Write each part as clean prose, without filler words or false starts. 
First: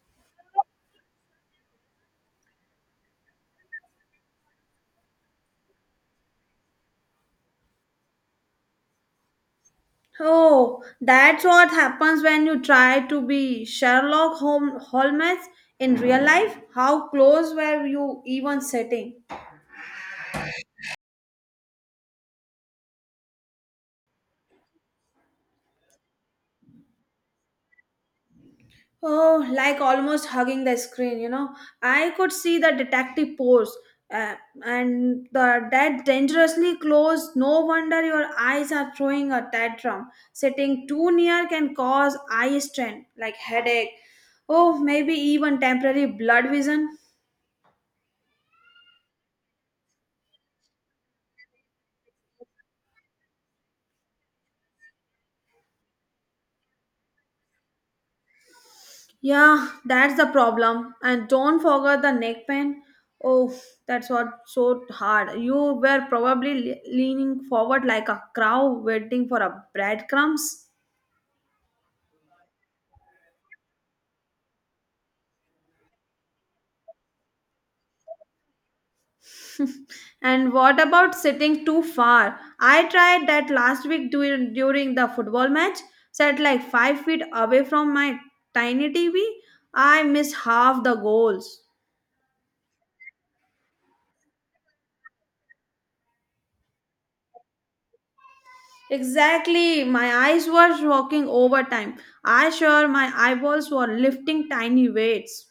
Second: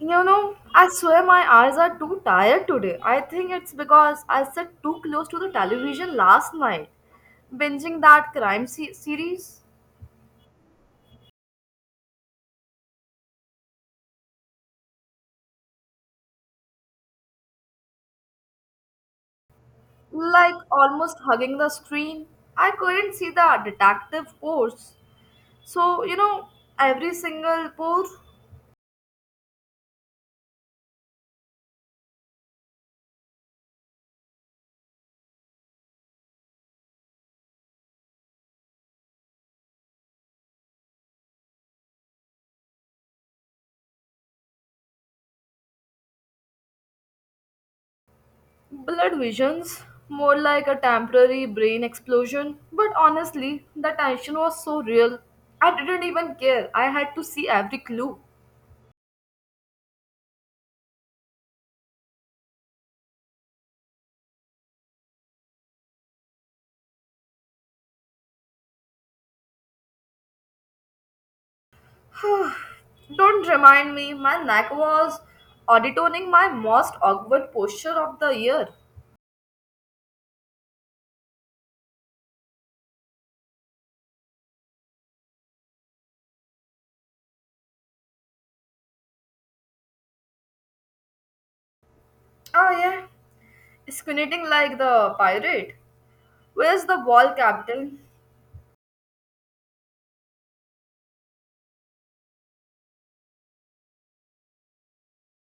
You know, I swear my eyes are too tired today. I think it's because I sat too close to the television last night, binging that series, Oh, that's what happens when you try to be Holmes in real life. How close were you even sitting? like almost hugging the screen. I couldn't see the detective pose. So, you know, every single pore, Oh, like almost hugging the screen, you know. I could see the detective pose uh, and the that dangerously close. No wonder your eyes are throwing a tantrum. Sitting too near can cause eye strain, like headache. Oh, maybe even temporary blood vision. blood visions, more like a temporary brain explosion. But honestly, the tension was so real. I didn't even care. I had to see every clue. Yeah, that's the problem. And don't forget the neck pain. Oh, that's what so hard. You were probably leaning forward like a crow waiting for a breadcrumbs. Don't remind me, my neck was auditoning my most awkward posture of the year. And what about sitting too far? I tried that last week during the football match. Sat like 5 feet away from my tiny TV. I missed half the goals. Oh yeah, squinting like the pirate. Where's the ball, Captain? Exactly. My eyes were working overtime. I sure my eyeballs were lifting tiny weights.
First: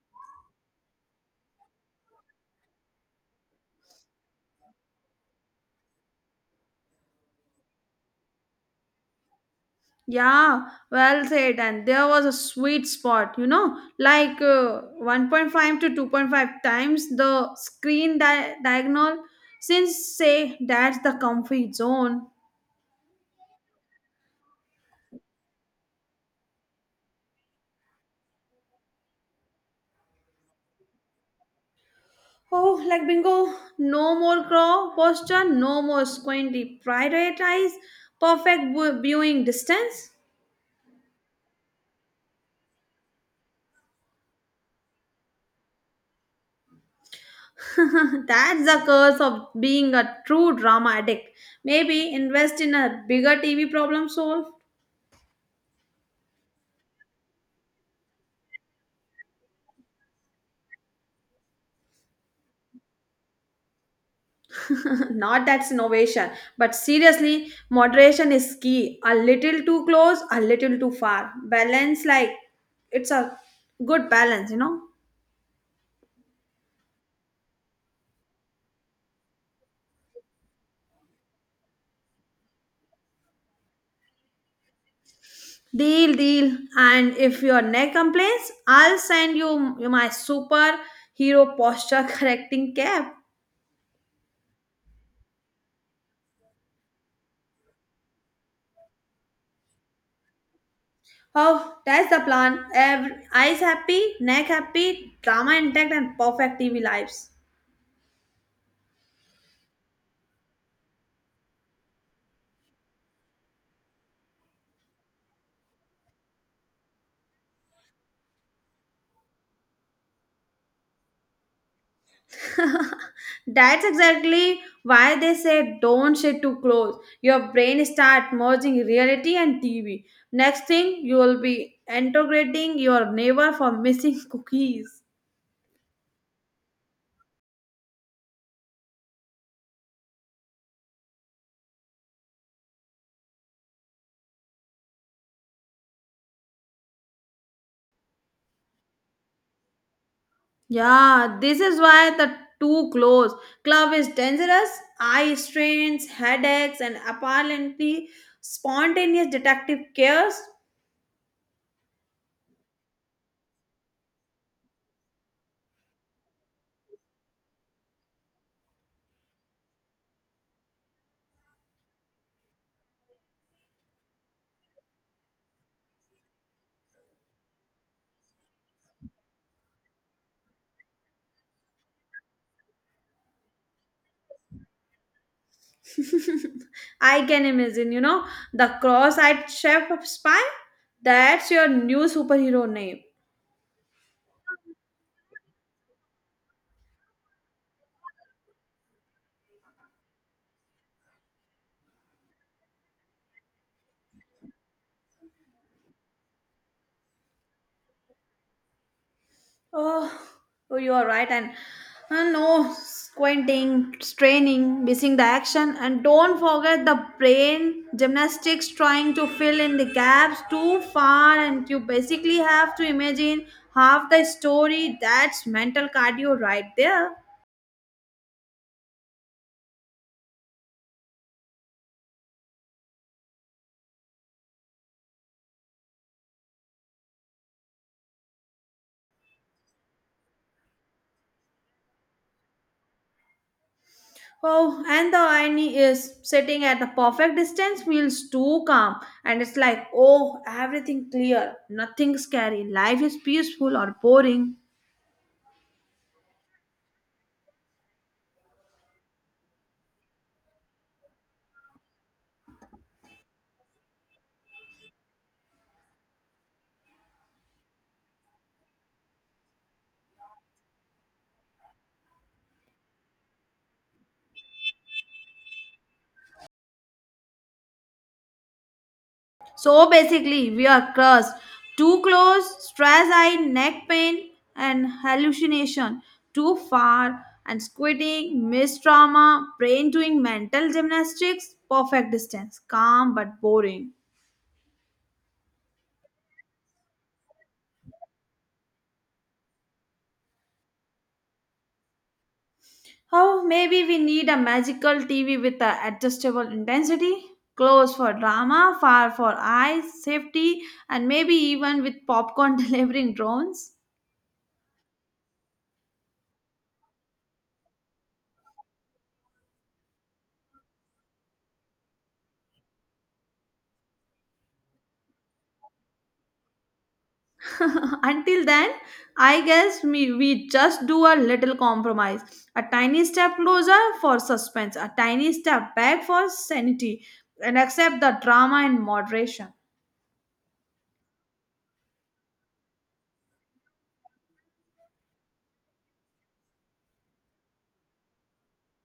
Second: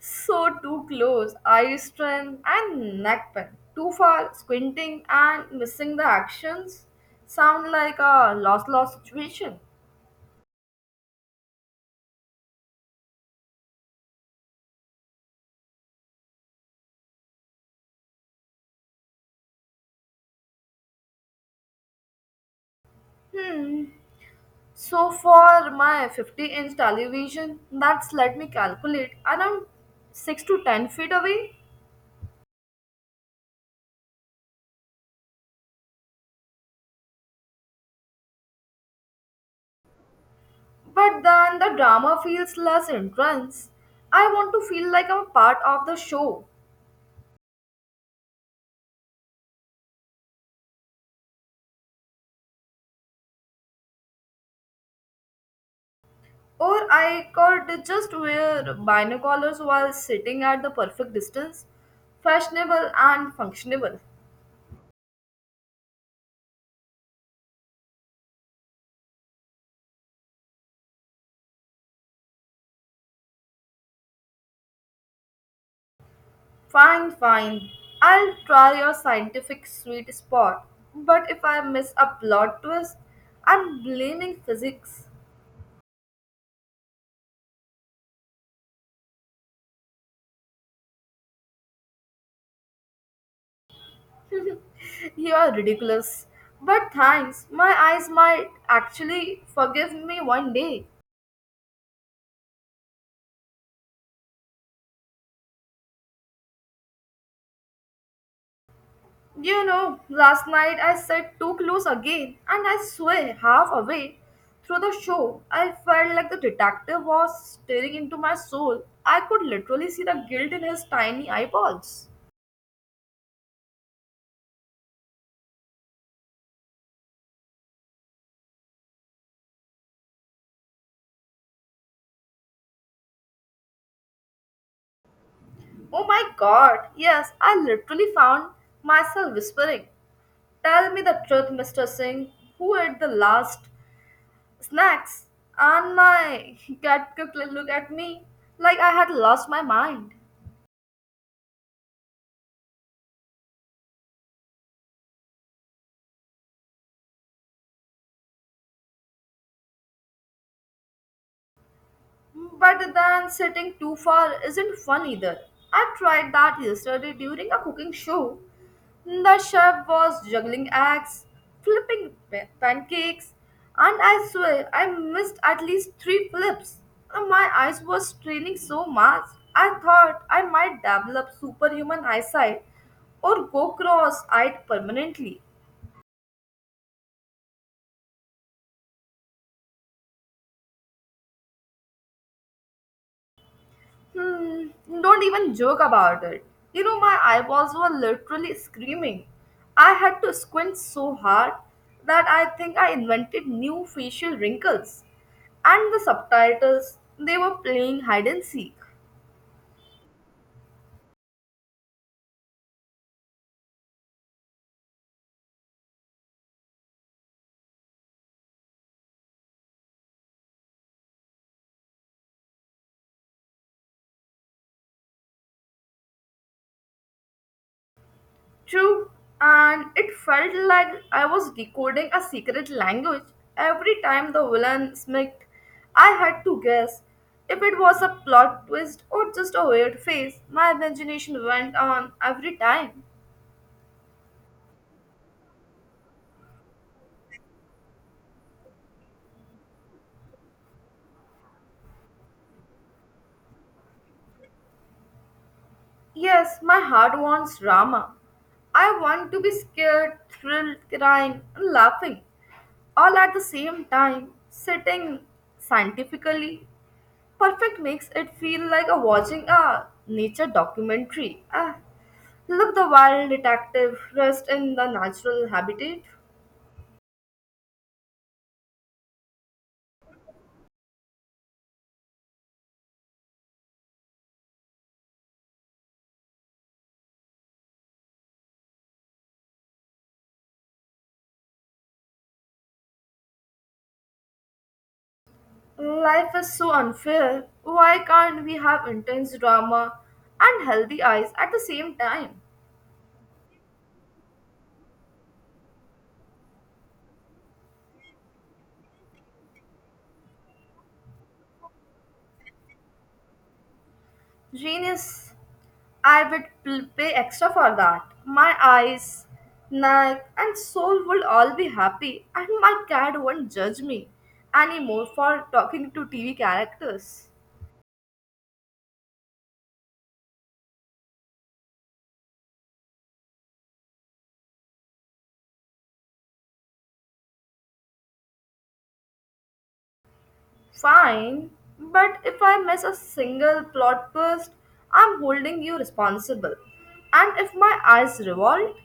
So too close, eye strain and neck pain. Too far, squinting and missing the actions sound like a lost-lost situation. Yeah, well said. And there was a sweet spot, you know, like 1.5 to 2.5 times the screen diagonal. Since, say, that's the comfy zone. Hmm. So for my 50-inch television, that's let me calculate around 6 to 10 feet away. Oh, like bingo, no more crow posture, no more squinty, prioritize perfect viewing distance. But then the drama feels less intense. I want to feel like I'm a part of the show. That's the curse of being a true drama addict. Maybe invest in a bigger TV problem solved. Or I could just wear binoculars while sitting at the perfect distance. Fashionable and functionable. Not that's innovation, but seriously, moderation is key. A little too close, a little too far. Balance, like it's a good balance, you know. Fine, fine. I'll try your scientific sweet spot. But if I miss a plot twist, I'm blaming physics. Deal, deal. And if your neck complains, I'll send you my superhero posture correcting cap. You are ridiculous. But thanks, my eyes might actually forgive me one day. Oh, that's the plan. Every, eyes happy, neck happy, drama intact, and perfect TV lives. You know, last night I sat too close again, and I swear, halfway through the show, I felt like the detective was staring into my soul. I could literally see the guilt in his tiny eyeballs. That's exactly why they say don't sit too close. Your brain start merging reality and TV. Next thing, you will be integrating your neighbor for missing cookies. Oh my god, yes, I literally found myself whispering, "Tell me the truth, Mr. Singh, who ate the last snacks?" And my cat could look at me like I had lost my mind. Yeah, this is why the too close club is dangerous. Eye strains, headaches, and apparently spontaneous detective chaos. But then sitting too far isn't fun either. I tried that yesterday during a cooking show. The chef was juggling eggs, pancakes, and I swear I missed at least three flips. And my eyes were straining so much, I thought I might develop superhuman eyesight or go cross eyed permanently. I can imagine, you know, the cross eyed chef of spy. That's your new superhero name. Hmm, don't even joke about it. You know, my eyeballs were literally screaming. I had to squint so hard that I think I invented new facial wrinkles. And the subtitles, they were playing hide and seek. Oh, oh you are right. And no squinting, straining, missing the action. And don't forget the brain gymnastics trying to fill in the gaps too far. And you basically have to imagine half the story. That's mental cardio right there. True, and it felt like I was decoding a secret language every time the villain smirked. I had to guess if it was a plot twist or just a weird face. My imagination went on every time. Oh, and the irony is sitting at the perfect distance feels too calm, and it's like, oh, everything clear, nothing scary, life is peaceful or boring. Yes, my heart wants drama. I want to be scared, thrilled, crying, and laughing all at the same time, sitting scientifically. Perfect makes it feel like a watching a nature documentary. Ah, look the wild detective rest in the natural habitat. So basically, we are cursed. Too close, stress eye, neck pain, and hallucination. Too far, and squinting, missed trauma, brain doing mental gymnastics, perfect distance, calm but boring. Life is so unfair. Why can't we have intense drama and healthy eyes at the same time? Oh, maybe we need a magical TV with a adjustable intensity, close for drama, far for eyes, safety, and maybe even with popcorn delivering drones. Genius. Pay extra for that. My eyes, neck, and soul would all be happy, and my cat won't judge me anymore for talking to TV characters. Until then, I guess we just do a little compromise. A tiny step closer for suspense, a tiny step back for sanity, and accept the drama in moderation. Fine, but if I miss a single plot twist, I'm holding you responsible. And if my eyes revolt,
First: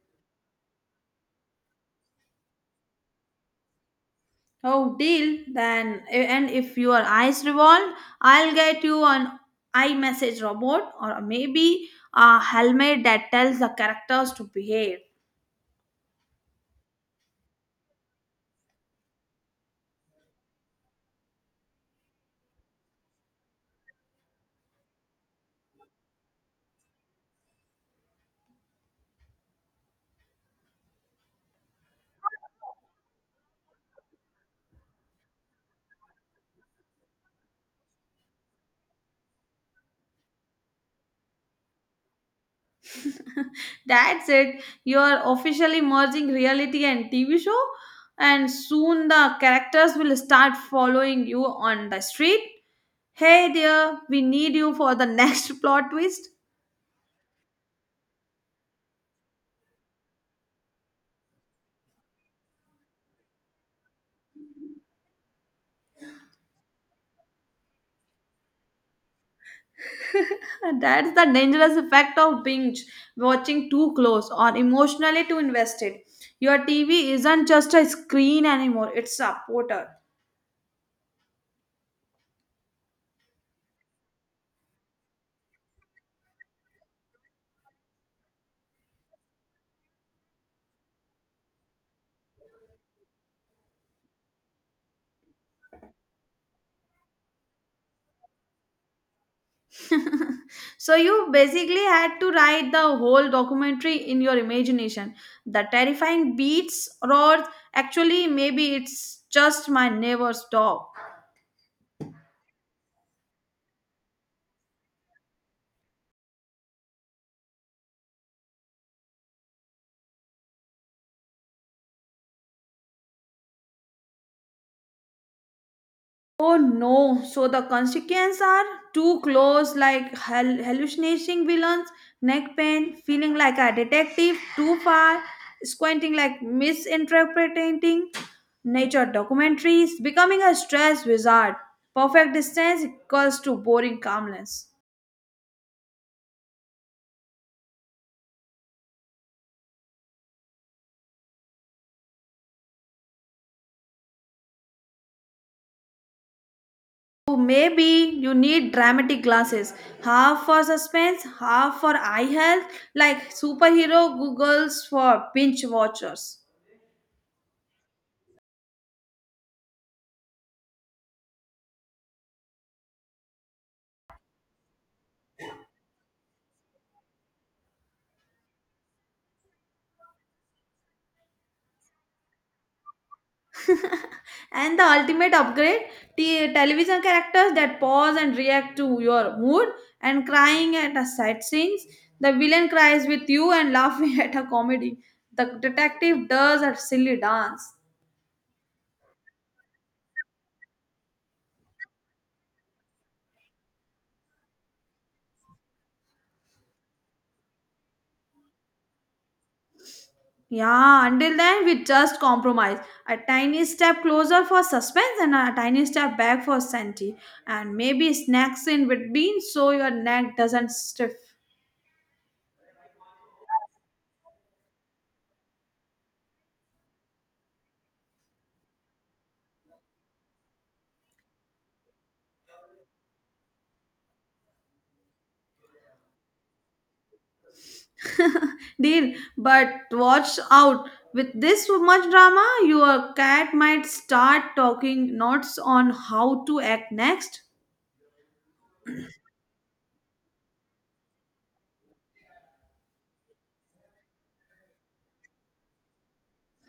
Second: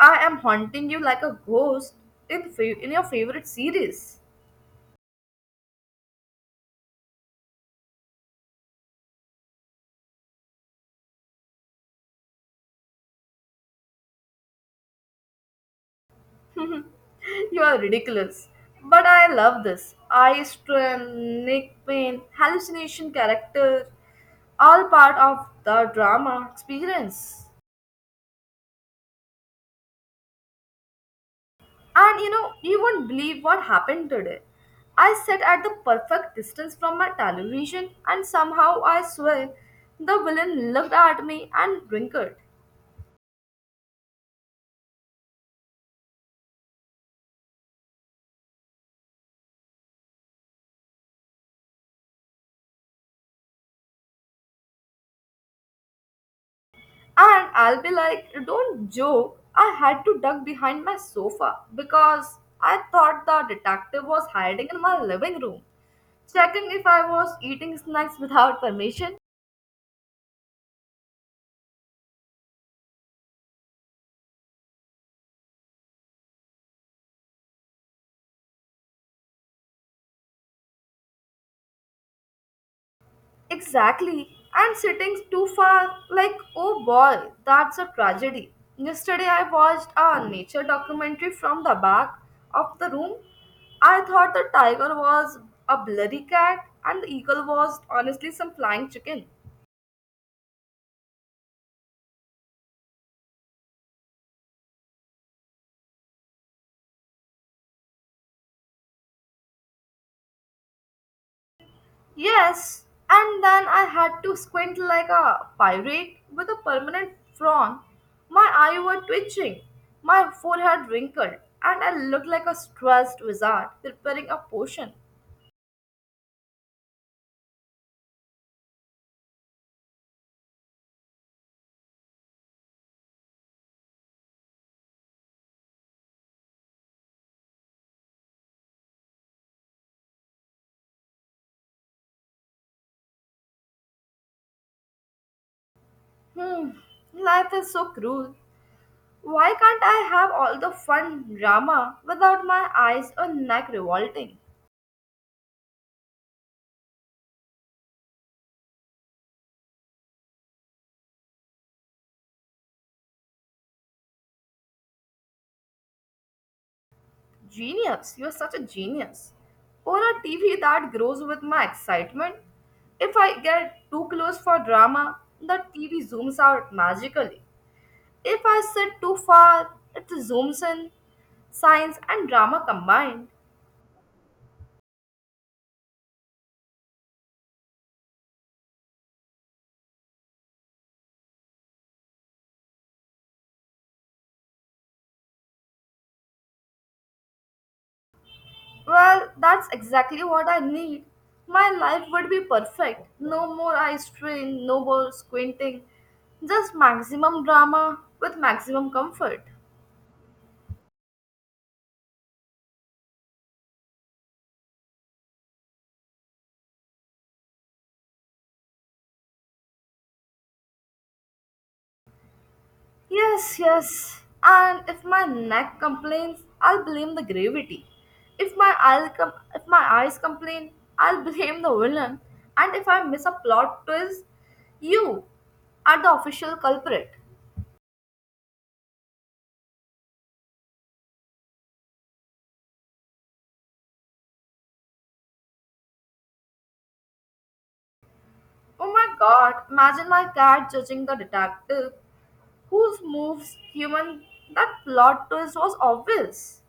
I am haunting you like a ghost in your favorite series. Oh, deal then. And if your eyes revolve, I'll get you an iMessage robot or maybe a helmet that tells the characters to behave. You are ridiculous. But I love this. Eye strain, neck pain, hallucination character, all part of the drama experience. And you know, you won't believe what happened today. I sat at the perfect distance from my television, and somehow I swear the villain looked at me and winked. That's it. You're officially merging reality and TV show, and soon the characters will start following you on the street. Hey, dear, we need you for the next plot twist. And I'll be like, don't joke. I had to duck behind my sofa because I thought the detective was hiding in my living room, checking if I was eating snacks without permission. And that's the dangerous effect of binge watching too close or emotionally too invested. Your TV isn't just a screen anymore, it's a portal. Exactly. And sitting too far, like, oh boy, that's a tragedy. Yesterday, I watched a nature documentary from the back of the room. I thought the tiger was a blurry cat and the eagle was honestly some flying chicken. So you basically had to write the whole documentary in your imagination. The terrifying beats, roars, actually, maybe it's just my neighbor's dog. Yes, and then I had to squint like a pirate with a permanent frown. My eyes were twitching, my forehead wrinkled, and I looked like a stressed wizard preparing a potion. Oh no, so the consequences are too close, like hallucinating villains, neck pain, feeling like a detective, too far, squinting like misinterpreting nature documentaries, becoming a stress wizard. Perfect distance equals to boring calmness. Hmm, life is so cruel. Why can't I have all the fun drama without my eyes or neck revolting? So maybe you need dramatic glasses, half for suspense, half for eye health, like superhero googles for binge watchers. Genius, you're such a genius. Or a TV that grows with my excitement. If I get too close for drama, the TV zooms out magically. If I sit too far, it zooms in. Science and drama combined. And the ultimate upgrade, television characters that pause and react to your mood and crying at a sad scenes. The villain cries with you and laughing at a comedy. The detective does a silly dance. Well, that's exactly what I need. My life would be perfect. No more eye strain, no more squinting. Just maximum drama with maximum comfort. Yeah, until then we just compromise. A tiny step closer for suspense and a tiny step back for sanity. And maybe snacks in between so your neck doesn't stiff. Yes, yes. And if my neck complains, I'll blame the gravity. If my eyes complain, I'll blame the villain. And if I miss a plot twist, you are the official culprit. Deal, but watch out. With this much drama, your cat might start talking notes on how to act next. Oh my god, imagine my cat judging the detective whose moves human that plot twist was obvious.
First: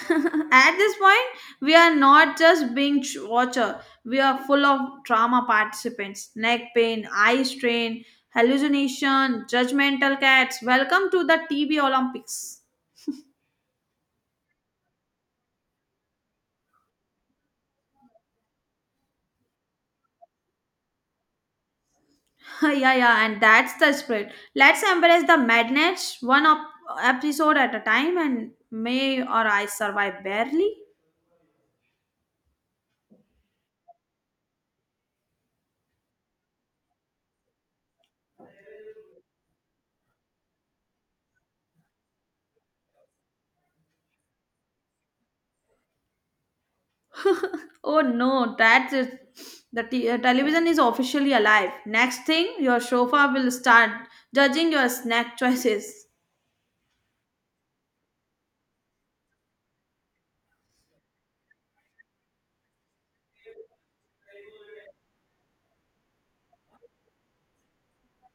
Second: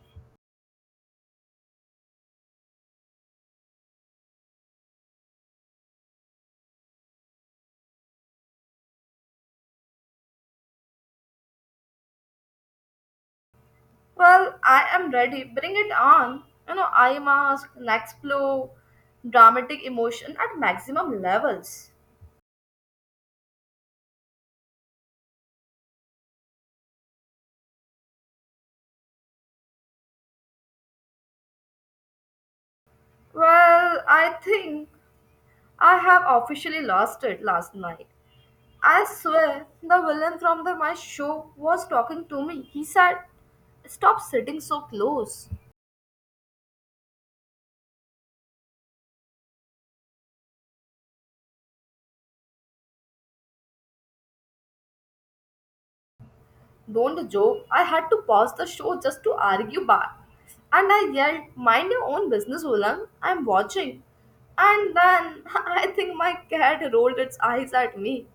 At this point, we are not just binge watcher. We are full of drama participants. Neck pain, eye strain, hallucination, judgmental cats. Welcome to the TV Olympics. Well, I am ready. Bring it on. You know, I mask, next blow, dramatic emotion at maximum levels. Yeah, yeah, and that's the spirit. Let's embrace the madness one up episode at a time and may or I survive barely. Well, I think I have officially lost it last night. I swear, the villain from my show was talking to me. He said, "Stop sitting so close." Oh no, that is the television is officially alive. Next thing, your sofa will start judging your snack choices. Don't joke. I had to pause the show just to argue back. And I yelled, "Mind your own business, Ulang. I'm watching." And then I think my cat rolled its eyes at me.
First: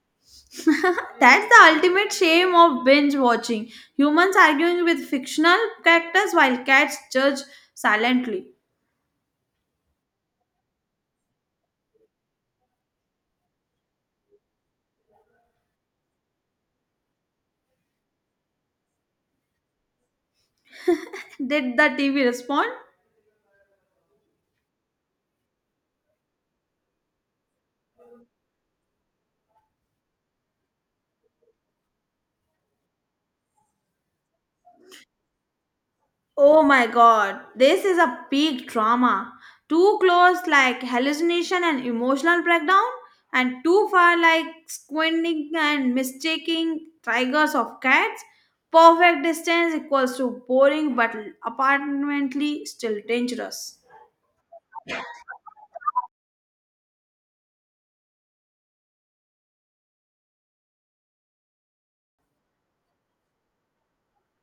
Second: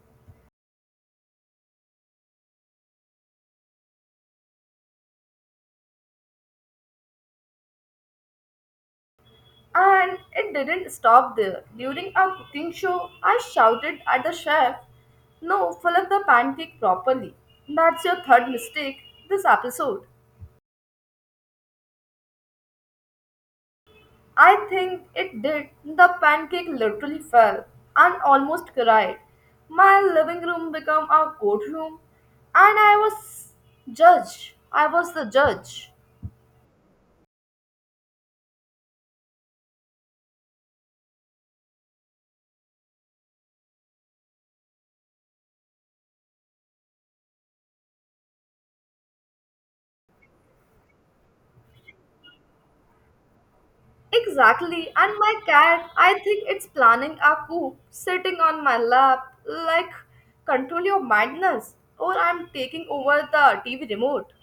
That's the ultimate shame of binge watching. Humans arguing with fictional characters while cats judge silently. And it didn't stop there. During our cooking show, I shouted at the chef, "No, fill up the pancake properly. That's your third mistake this episode." Did the TV respond? I think it did. The pancake literally fell and almost cried. My living room became a courtroom, and I was the judge. Oh my god, this is a peak trauma. Too close, like hallucination and emotional breakdown, and too far, like squinting and mistaking tigers of cats. Perfect distance equals to boring but apparently still dangerous. Exactly, and my cat, I think it's planning a coup, sitting on my lap, like control your madness, or I'm taking over the TV remote.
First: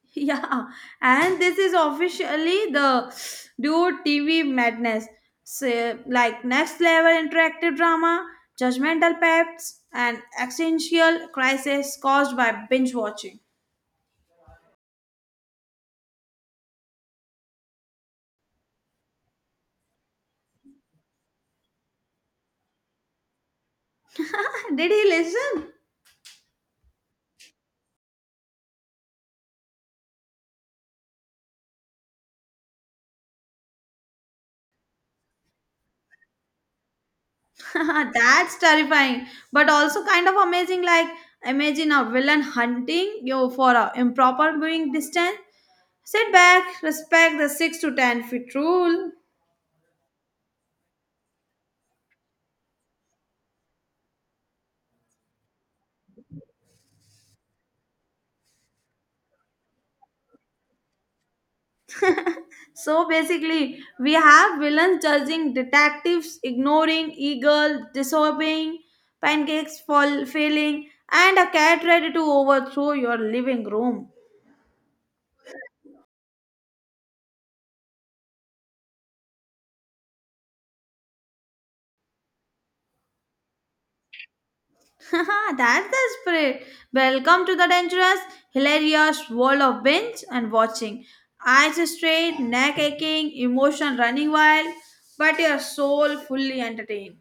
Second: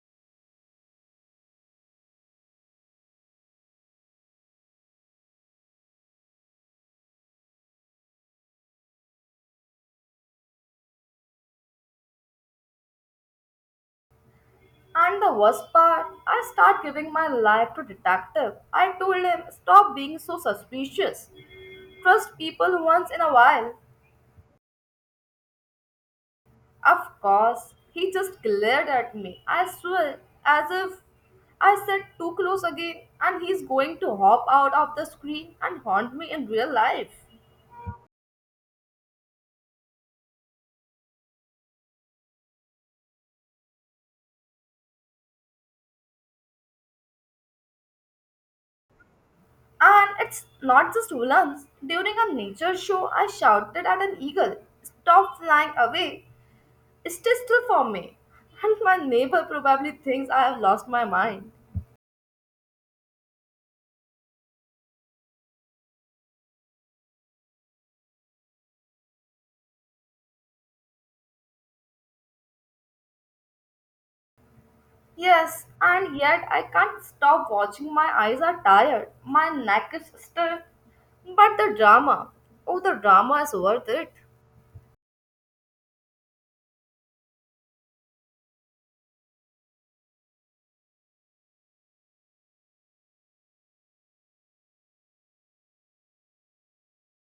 Yeah, and this is officially the dude TV madness. So, like next level interactive drama, judgmental peps, and existential crisis caused by binge watching. And the worst part, I start giving my life to detective. I told him, stop being so suspicious. Trust people once in a while. Did he listen? Of course, he just glared at me. I swear, as if I said too close again, and he's going to hop out of the screen and haunt me in real life. That's terrifying, but also kind of amazing. Like imagine a villain hunting you for a improper viewing distance. Sit back, respect the 6 to 10 feet rule. And it's not just villains. During a nature show, I shouted at an eagle, "Stop flying away, stay still for me." And my neighbor probably thinks I have lost my mind. So basically, we have villains judging, detectives ignoring, eagle disobeying, pancakes fall failing, and a cat ready to overthrow your living room. Yes, and yet I can't stop watching. My eyes are tired, my neck is stiff. But the drama, oh, the drama is worth it. That's the spirit. Welcome to the dangerous, hilarious world of binge and watching. Eyes straight, neck aching, emotion running wild, but your soul fully entertained.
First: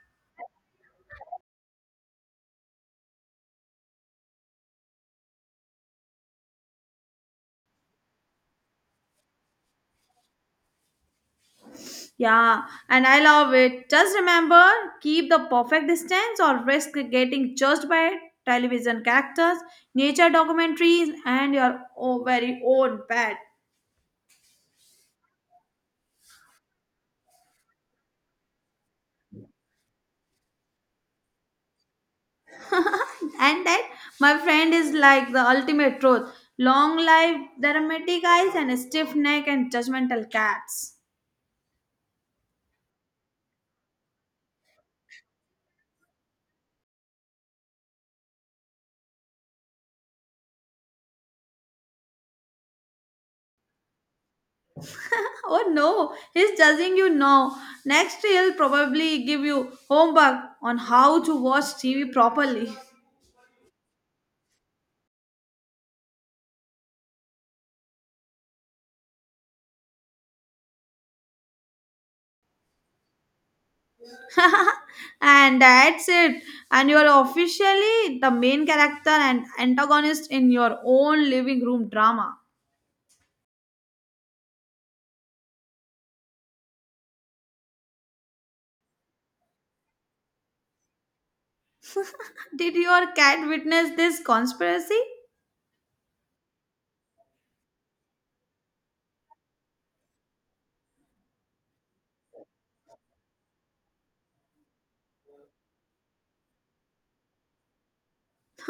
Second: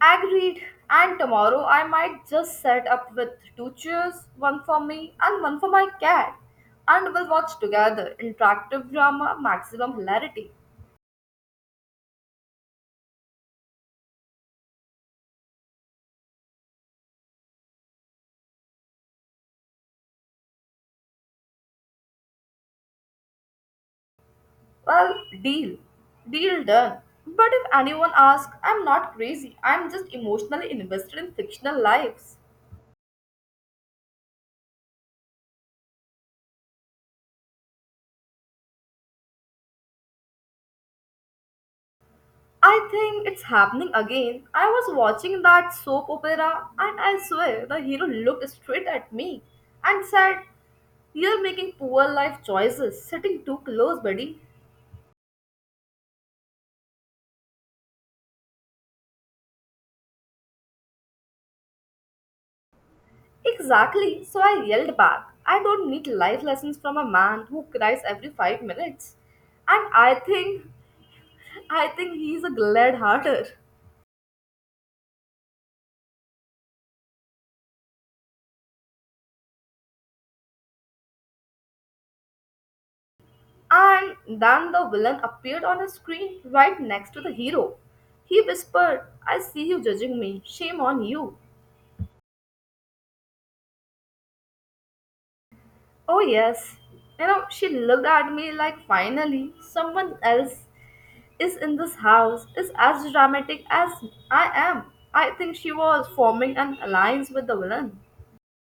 Agreed. And tomorrow I might just set up with two chairs, one for me and one for my cat. And we'll watch together interactive drama, maximum hilarity. Yeah, and I love it. Just remember, keep the perfect distance or risk getting judged by television characters, nature documentaries, and your very own pet. Well, deal. Deal done. But if anyone asks, I'm not crazy. I'm just emotionally invested in fictional lives. And that, my friend, is like the ultimate truth. Long life, dramatic eyes, and a stiff neck and judgmental cats. I think it's happening again. I was watching that soap opera and I swear the hero looked straight at me and said, "You're making poor life choices, sitting too close, buddy." Oh no, he's judging you now. Next, he'll probably give you homework on how to watch TV properly. Exactly, so I yelled back. I don't need life lessons from a man who cries every 5 minutes. And I think he's a glad hearter. And that's it. And you are officially the main character and antagonist in your own living room drama. And then the villain appeared on the screen right next to the hero. He whispered, "I see you judging me. Shame on you." Did your cat witness this conspiracy? Oh, yes. You know, she looked at me like finally someone else is in this house, is as dramatic as I am. I think she was forming an alliance with the villain.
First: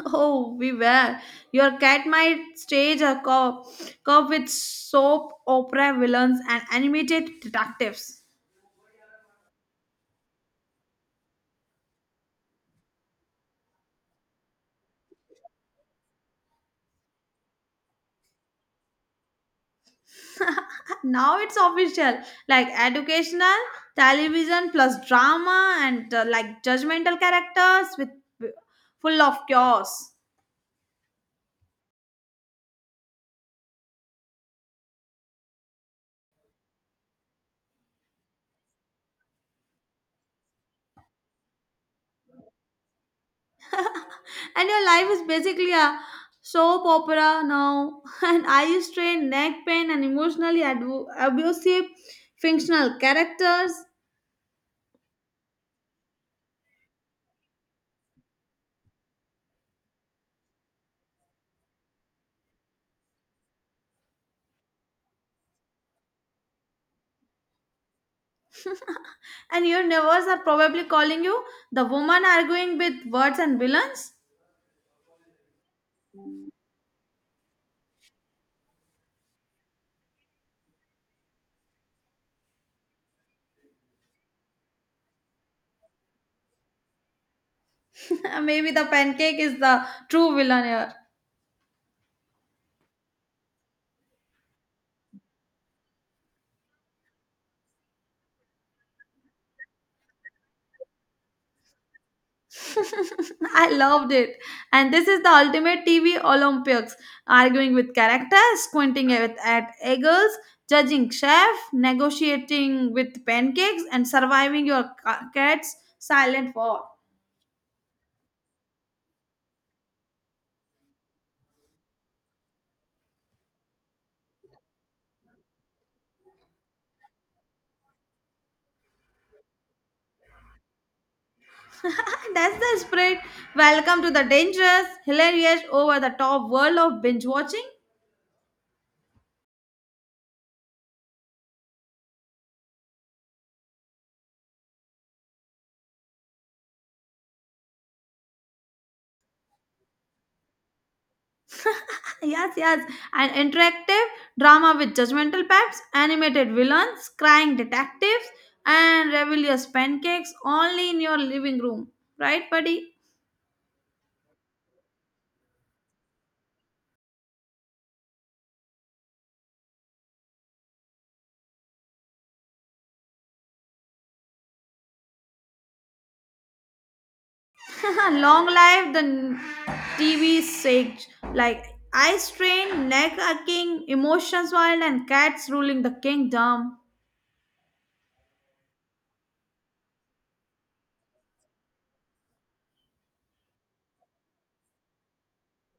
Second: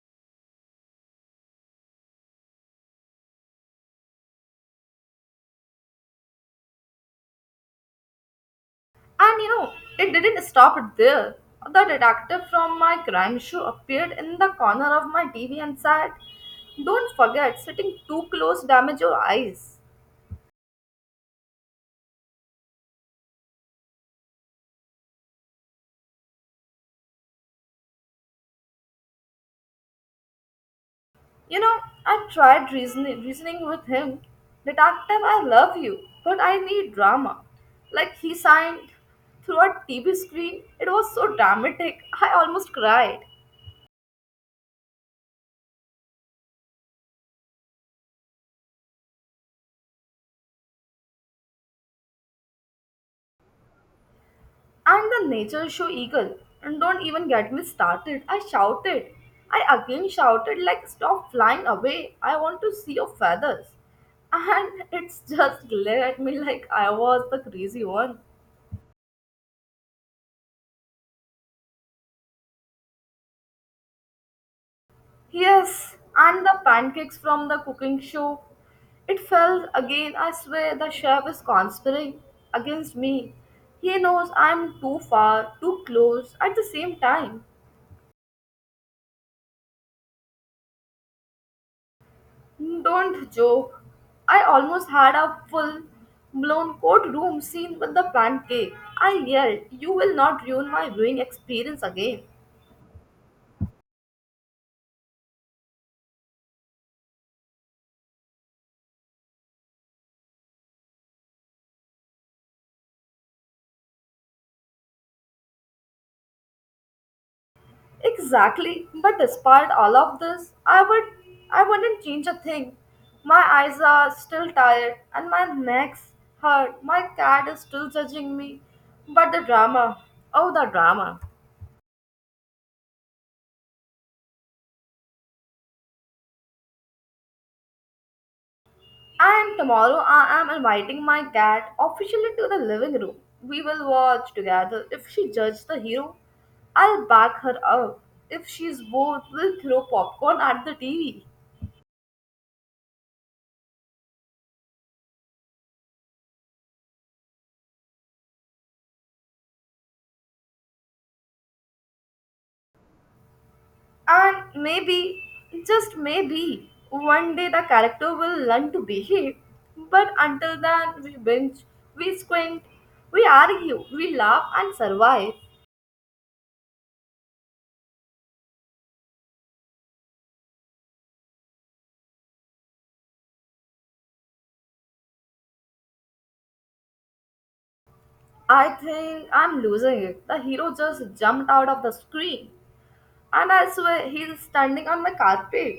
Oh, we were. Your cat might stage a cop with soap opera villains and animated detectives. And you know, it didn't stop there. The detective from my crime show appeared in the corner of my TV and said, "Don't forget, sitting too close damage your eyes." Now it's official, like educational television plus drama and like judgmental characters with full of chaos. You know, I tried reasoning with him. Detective, I love you, but I need drama. Like he signed through a TV screen. It was so dramatic. I almost cried. And your life is basically a soap opera now and eye strain neck pain and emotionally abusive fictional characters And the nature show eagle. And don't even get me started. I shouted. I again shouted like stop flying away. I want to see your feathers. And it's just glare at me like I was the crazy one. and your neighbors are probably calling you the woman arguing with words and villains. Yes, and the pancakes from the cooking show. It fell again. I swear the chef is conspiring against me. He knows I'm too far, too close at the same time. Maybe the pancake is the true villain Don't joke. I almost had a full blown courtroom scene with the pancake. I yelled, "You will not ruin my viewing experience again." I loved it. And this is the ultimate TV Olympics arguing with characters, squinting at eagles, judging chef, negotiating with pancakes, and surviving your cat's silent war. Exactly. But despite all of this, I wouldn't change a thing. My eyes are still tired and my neck's hurt. My cat is still judging me. But the drama. Oh the drama. That's the spirit. Welcome to the dangerous, hilarious, over the top world of binge watching. And tomorrow I am inviting my cat officially to the living room. We will watch together. If she judges the hero, I'll back her up. If she's bored, we'll throw popcorn at the TV. Yes, yes. An interactive drama with judgmental paps, animated villains, crying detectives, and rebellious pancakes only in your living room. Right, buddy? And maybe, just maybe, one day the character will learn to behave. But until then, we binge, we squint, we argue, we laugh and survive. Long live the TV sage. Like eye strain, neck aching, emotions wild, and cats ruling the kingdom. I think I'm losing it. The hero just jumped out of the screen. And I swear he's standing on the carpet.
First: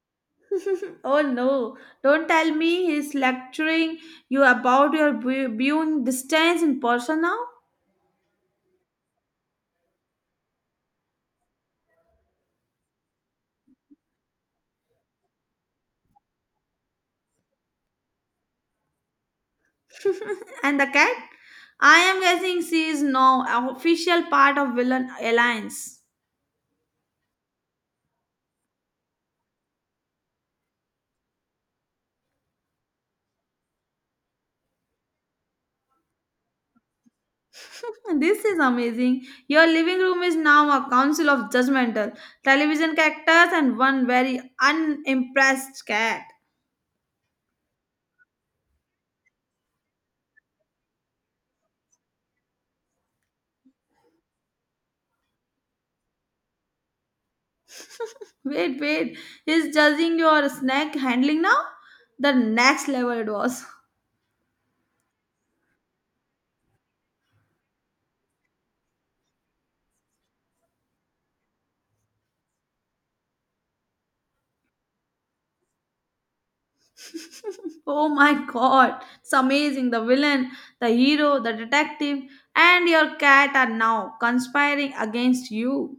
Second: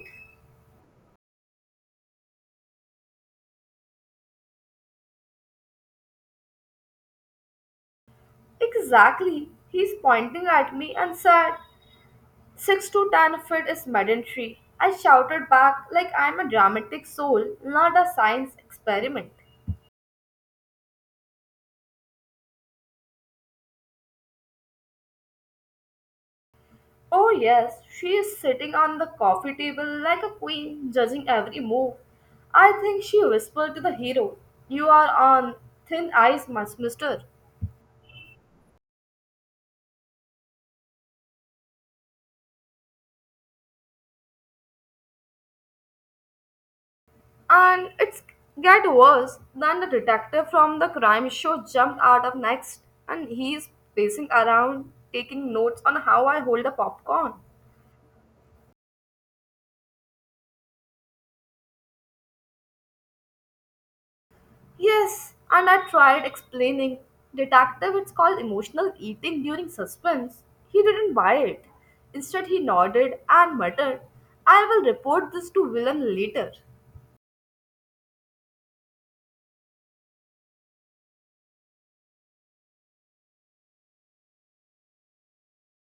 Oh no, don't tell me he's lecturing you about your viewing distance in person now. Exactly. He's pointing at me and said, "6 to 10 feet is mandatory." I shouted back like I'm a dramatic soul, not a science experiment. And the cat? I am guessing she is now an official part of Villain Alliance. Oh, yes, she is sitting on the coffee table like a queen, judging every move. I think she whispered to the hero, "You are on thin ice, mister." This is amazing. Your living room is now a council of judgmental television characters and one very unimpressed cat. And it's get worse than the detective from the crime show jumped out of next, and he's pacing around, taking notes on how I hold the popcorn. Wait, wait. He's judging your snack handling now? The next level it was. Yes, and I tried explaining. "Detective, it's called emotional eating during suspense." He didn't buy it. Instead, he nodded and muttered, "I will report this to villain later." Oh my god. It's amazing. The villain, the hero, the detective, and your cat are now conspiring against you.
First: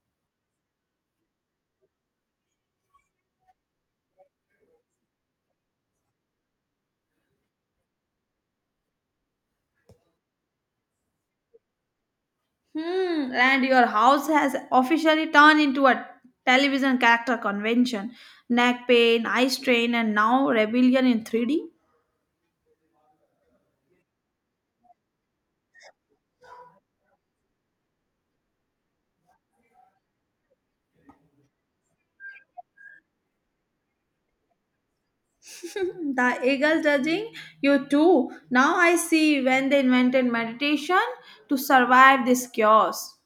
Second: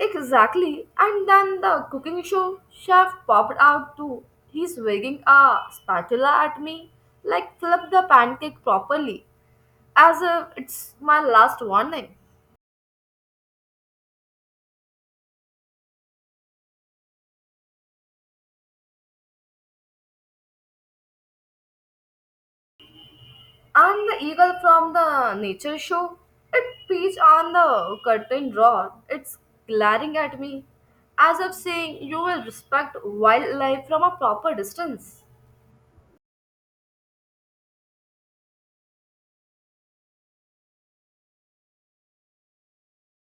Exactly. And then the cooking show chef popped out too. He's wagging a spatula at me, like flip the pancake properly, as if it's my last warning. Hmm, and your house has officially turned into a television character convention. Neck pain, eye strain, and now rebellion in 3D. And the eagle from the nature show, it perched on the curtain rod. It's glaring at me, as if saying, "You will respect wildlife from a proper distance." The eagle judging you too. Now I see when they invented meditation to survive this chaos.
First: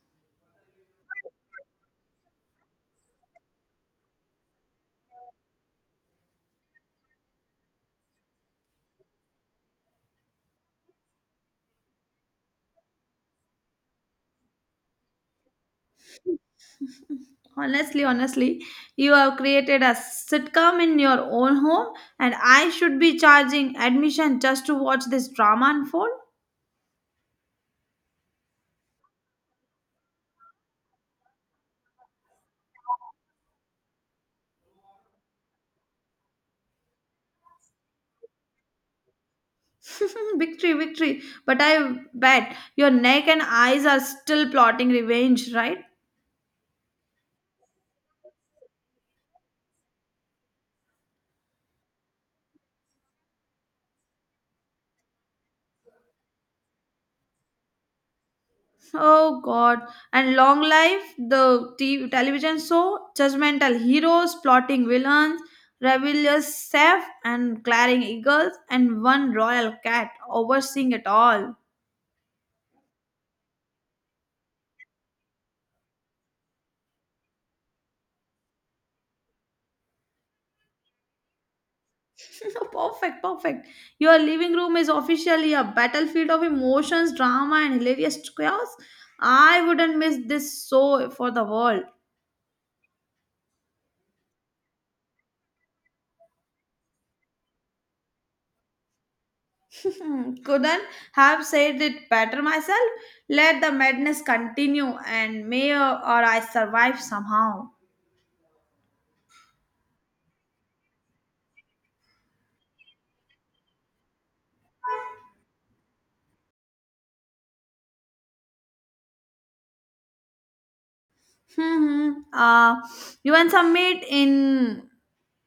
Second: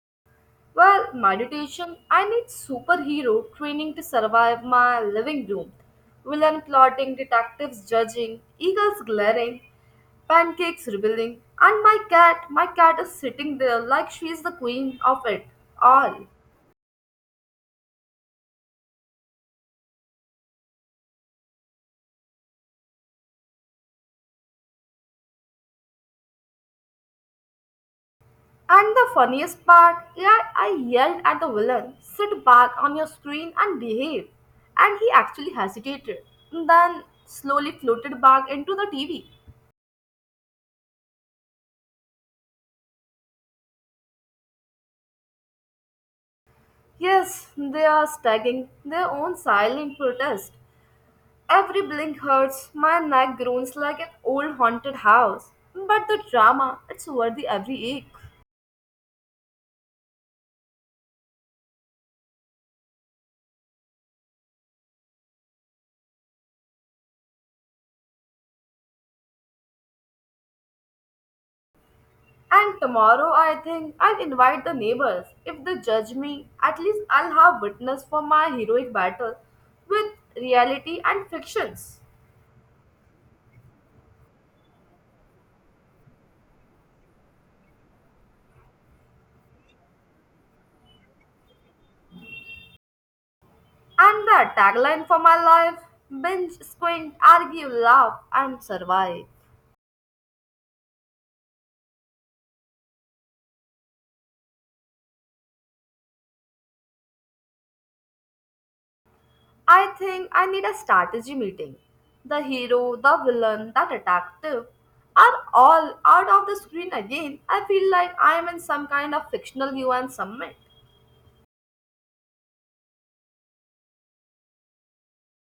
Well, meditation, I need superhero training to survive my living room. Villain plotting, detectives judging, eagles glaring, pancakes rebelling, and my cat is sitting there like she is the queen of it all. Honestly, honestly, you have created a sitcom in your own home, and I should be charging admission just to watch this drama unfold. And the funniest part, yeah, I yelled at the villain, "Sit back on your screen and behave." And he actually hesitated, then slowly floated back into the TV. Victory, victory. But I bet your neck and eyes are still plotting revenge, right? Yes, they are stagging their own silent protest. Every blink hurts, my neck groans like an old haunted house. But the drama, it's worthy every ache. Oh God. And long life, the television show, judgmental heroes, plotting villains, rebellious chef, and glaring eagles, and one royal cat overseeing it all. And tomorrow, I think I'll invite the neighbors. If they judge me, at least I'll have witness for my heroic battle with reality and fictions. Perfect, perfect. Your living room is officially a battlefield of emotions, drama, and hilarious chaos. I wouldn't miss this show for the world. And the tagline for my life: binge, squint, argue, laugh, and survive. Hmm, couldn't have said it better myself. Let the madness continue, and may or I survive somehow. I think I need a strategy meeting. The hero, the villain, the detective are all out of the screen again. I feel like I am in some kind of fictional UN summit. Hmm. You want some meat in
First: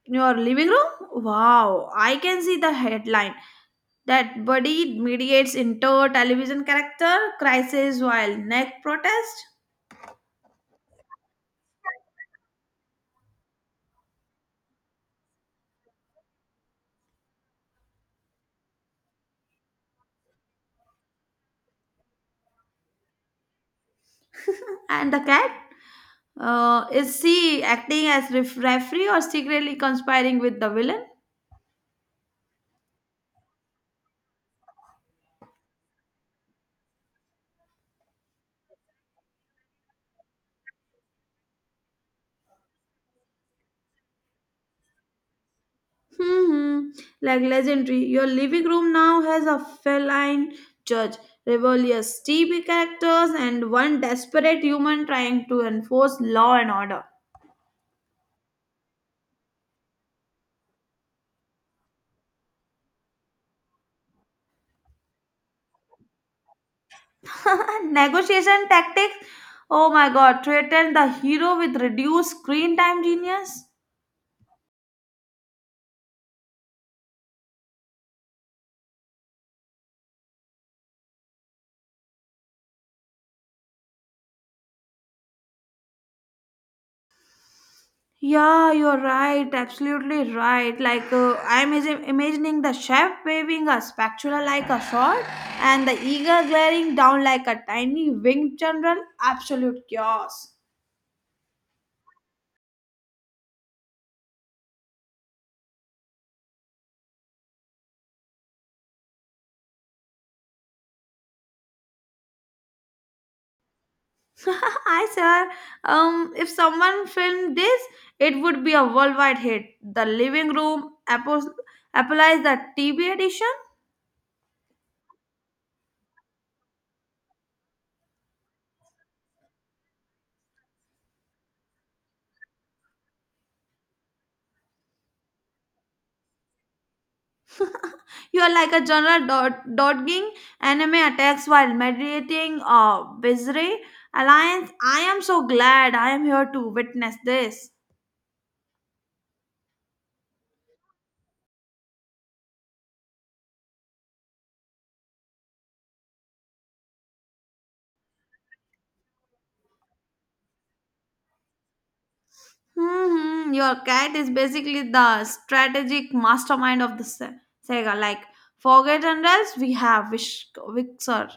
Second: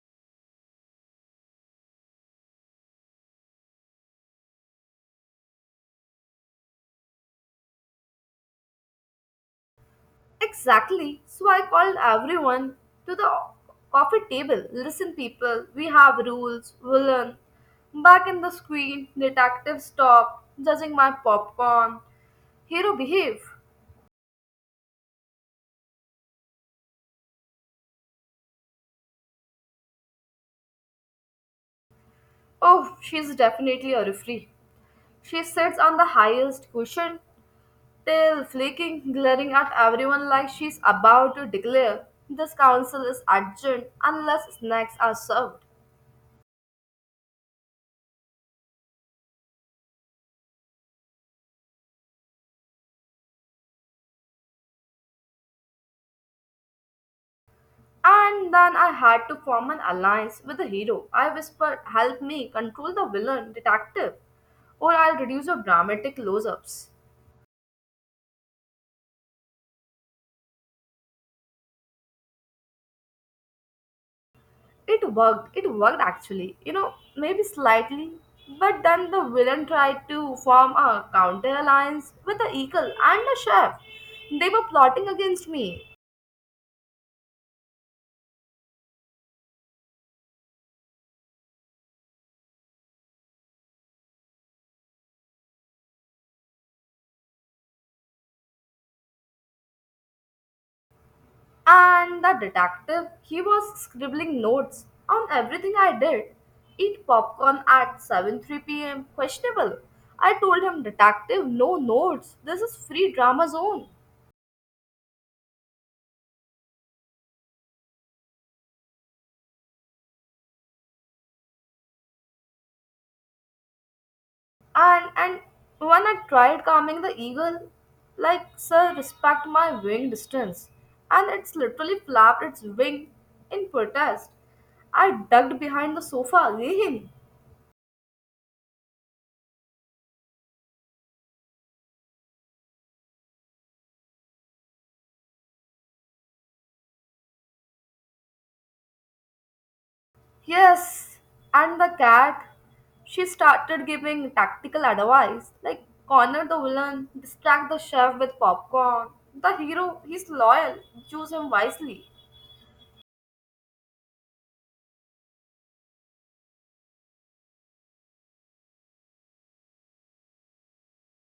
your living room? Wow, I can see the headline. That buddy mediates into television character crisis while neck protest. Exactly. So I called everyone to the coffee table. "Listen, people, we have rules. We learn. Back in the screen, detective stopped, judging my popcorn. Hero, behave." And the cat? Is she acting as referee or secretly conspiring with the villain? Oh, she's definitely a referee. She sits on the highest cushion, tail flaking, glaring at everyone like she's about to declare, "This council is urgent unless snacks are served." Hmm. Like legendary, your living room now has a feline judge, rebellious TV characters, and one desperate human trying to enforce law and order. And then I had to form an alliance with the hero. I whispered, "Help me control the villain, detective, or I'll reduce your dramatic close ups." Negotiation tactics? Oh my god, threaten the hero with reduced screen time genius? It worked. It worked actually. You know, maybe slightly. But then the villain tried to form a counter alliance with the eagle and the chef. They were plotting against me. Yeah, you're right. Absolutely right. Like I'm imagining the chef waving a spatula like a sword, and the eagle glaring down like a tiny winged general. Absolute chaos. And the detective, he was scribbling notes on everything I did. "Eat popcorn at seven three p.m. Questionable." I told him, "Detective, no notes. This is free drama zone." Hi, sir. If someone filmed this, it would be a worldwide hit. The living room apples applies the TV edition. And when I tried calming the eagle, like, "Sir, respect my wing distance," and it's literally flapped its wing in protest. I ducked behind the sofa again. You are like a general dodging enemy attacks while meditating Bizarre Alliance. I am so glad I am here to witness this. Yes, and the cat, she started giving tactical advice like, "Corner the villain, distract the chef with popcorn. The hero, he's loyal, choose him wisely." Hmm. Your cat is basically the strategic mastermind of the Sega. Like, forget generals, we have Vixer.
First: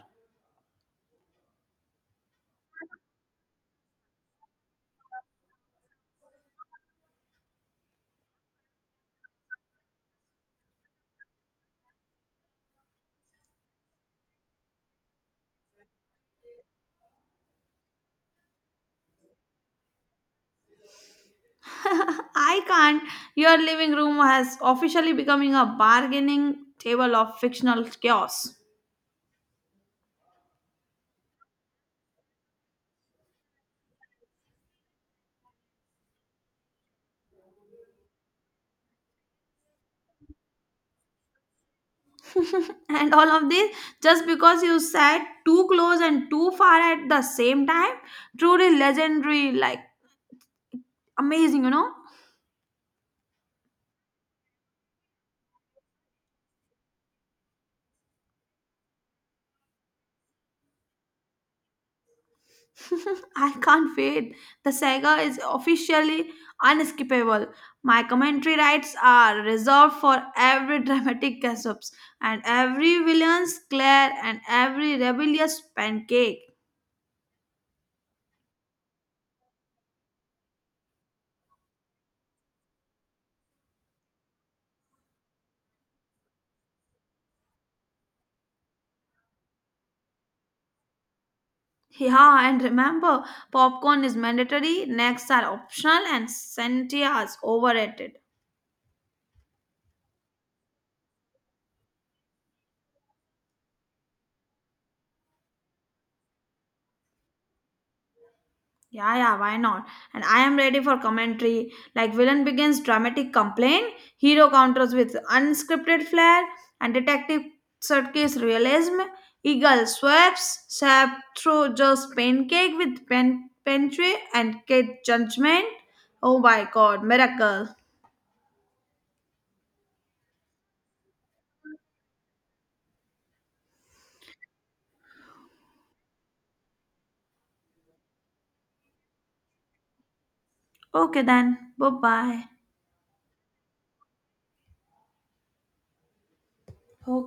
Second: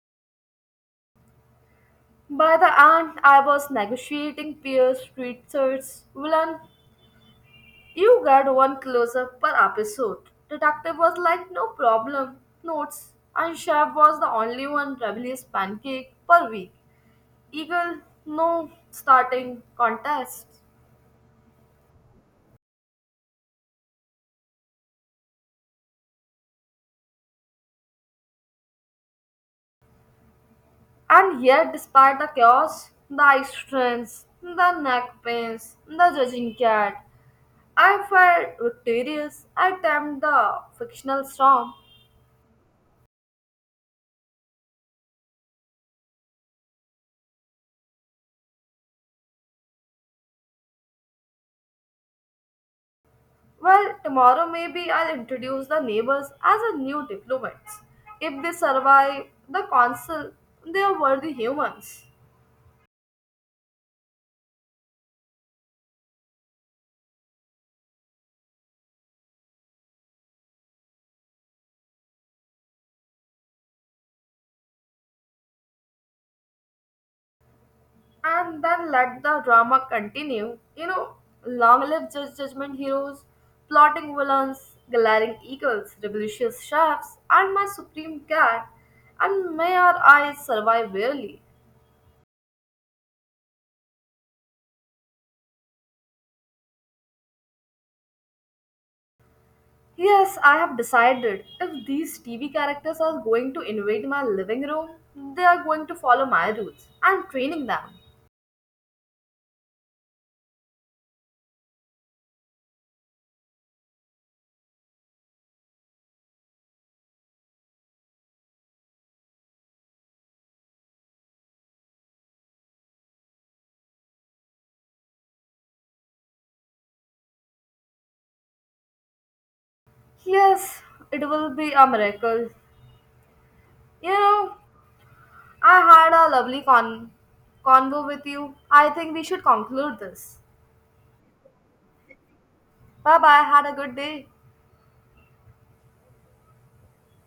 By the end, I was negotiating peer street search. "Villain, you get one close up per episode." Detective was like, "No problem, notes." And chef was the only one rebellious pancake per week. "Eagle, no starting contest." I can't. Your living room has officially becoming a bargaining table of fictional chaos. And yet, despite the chaos, the eye strains, the neck pains, the judging cat, I felt victorious. I tamed the fictional storm. And all of this just because you sat too close and too far at the same time truly legendary like amazing you know. Well, tomorrow maybe I'll introduce the neighbors as a new diplomats. If they survive the council, they are worthy humans. I can't wait. The saga is officially unskippable. My commentary rights are reserved for every dramatic gasps and every villain's glare and every rebellious pancake. And then let the drama continue. You know, long live judge judgment heroes, plotting villains, glaring eagles, rebellious chefs, and my supreme cat. And may our eyes survive barely. Yeah, and remember, popcorn is mandatory, necks are optional and sentia is overrated. Yes, I have decided if these TV characters are going to invade my living room, they are going to follow my rules. I'm training them. Yeah, yeah, why not? And I am ready for commentary. Like villain begins dramatic complaint, hero counters with unscripted flair, and detective circus realism. Eagle swaps sap through just pancake with pen pantry and kid judgment. Oh my god, miracle. Yes, it will be a miracle. You know, I had a lovely convo with you. I think we should conclude this. Okay then. Bye bye. Bye bye. Had a good day. Okay.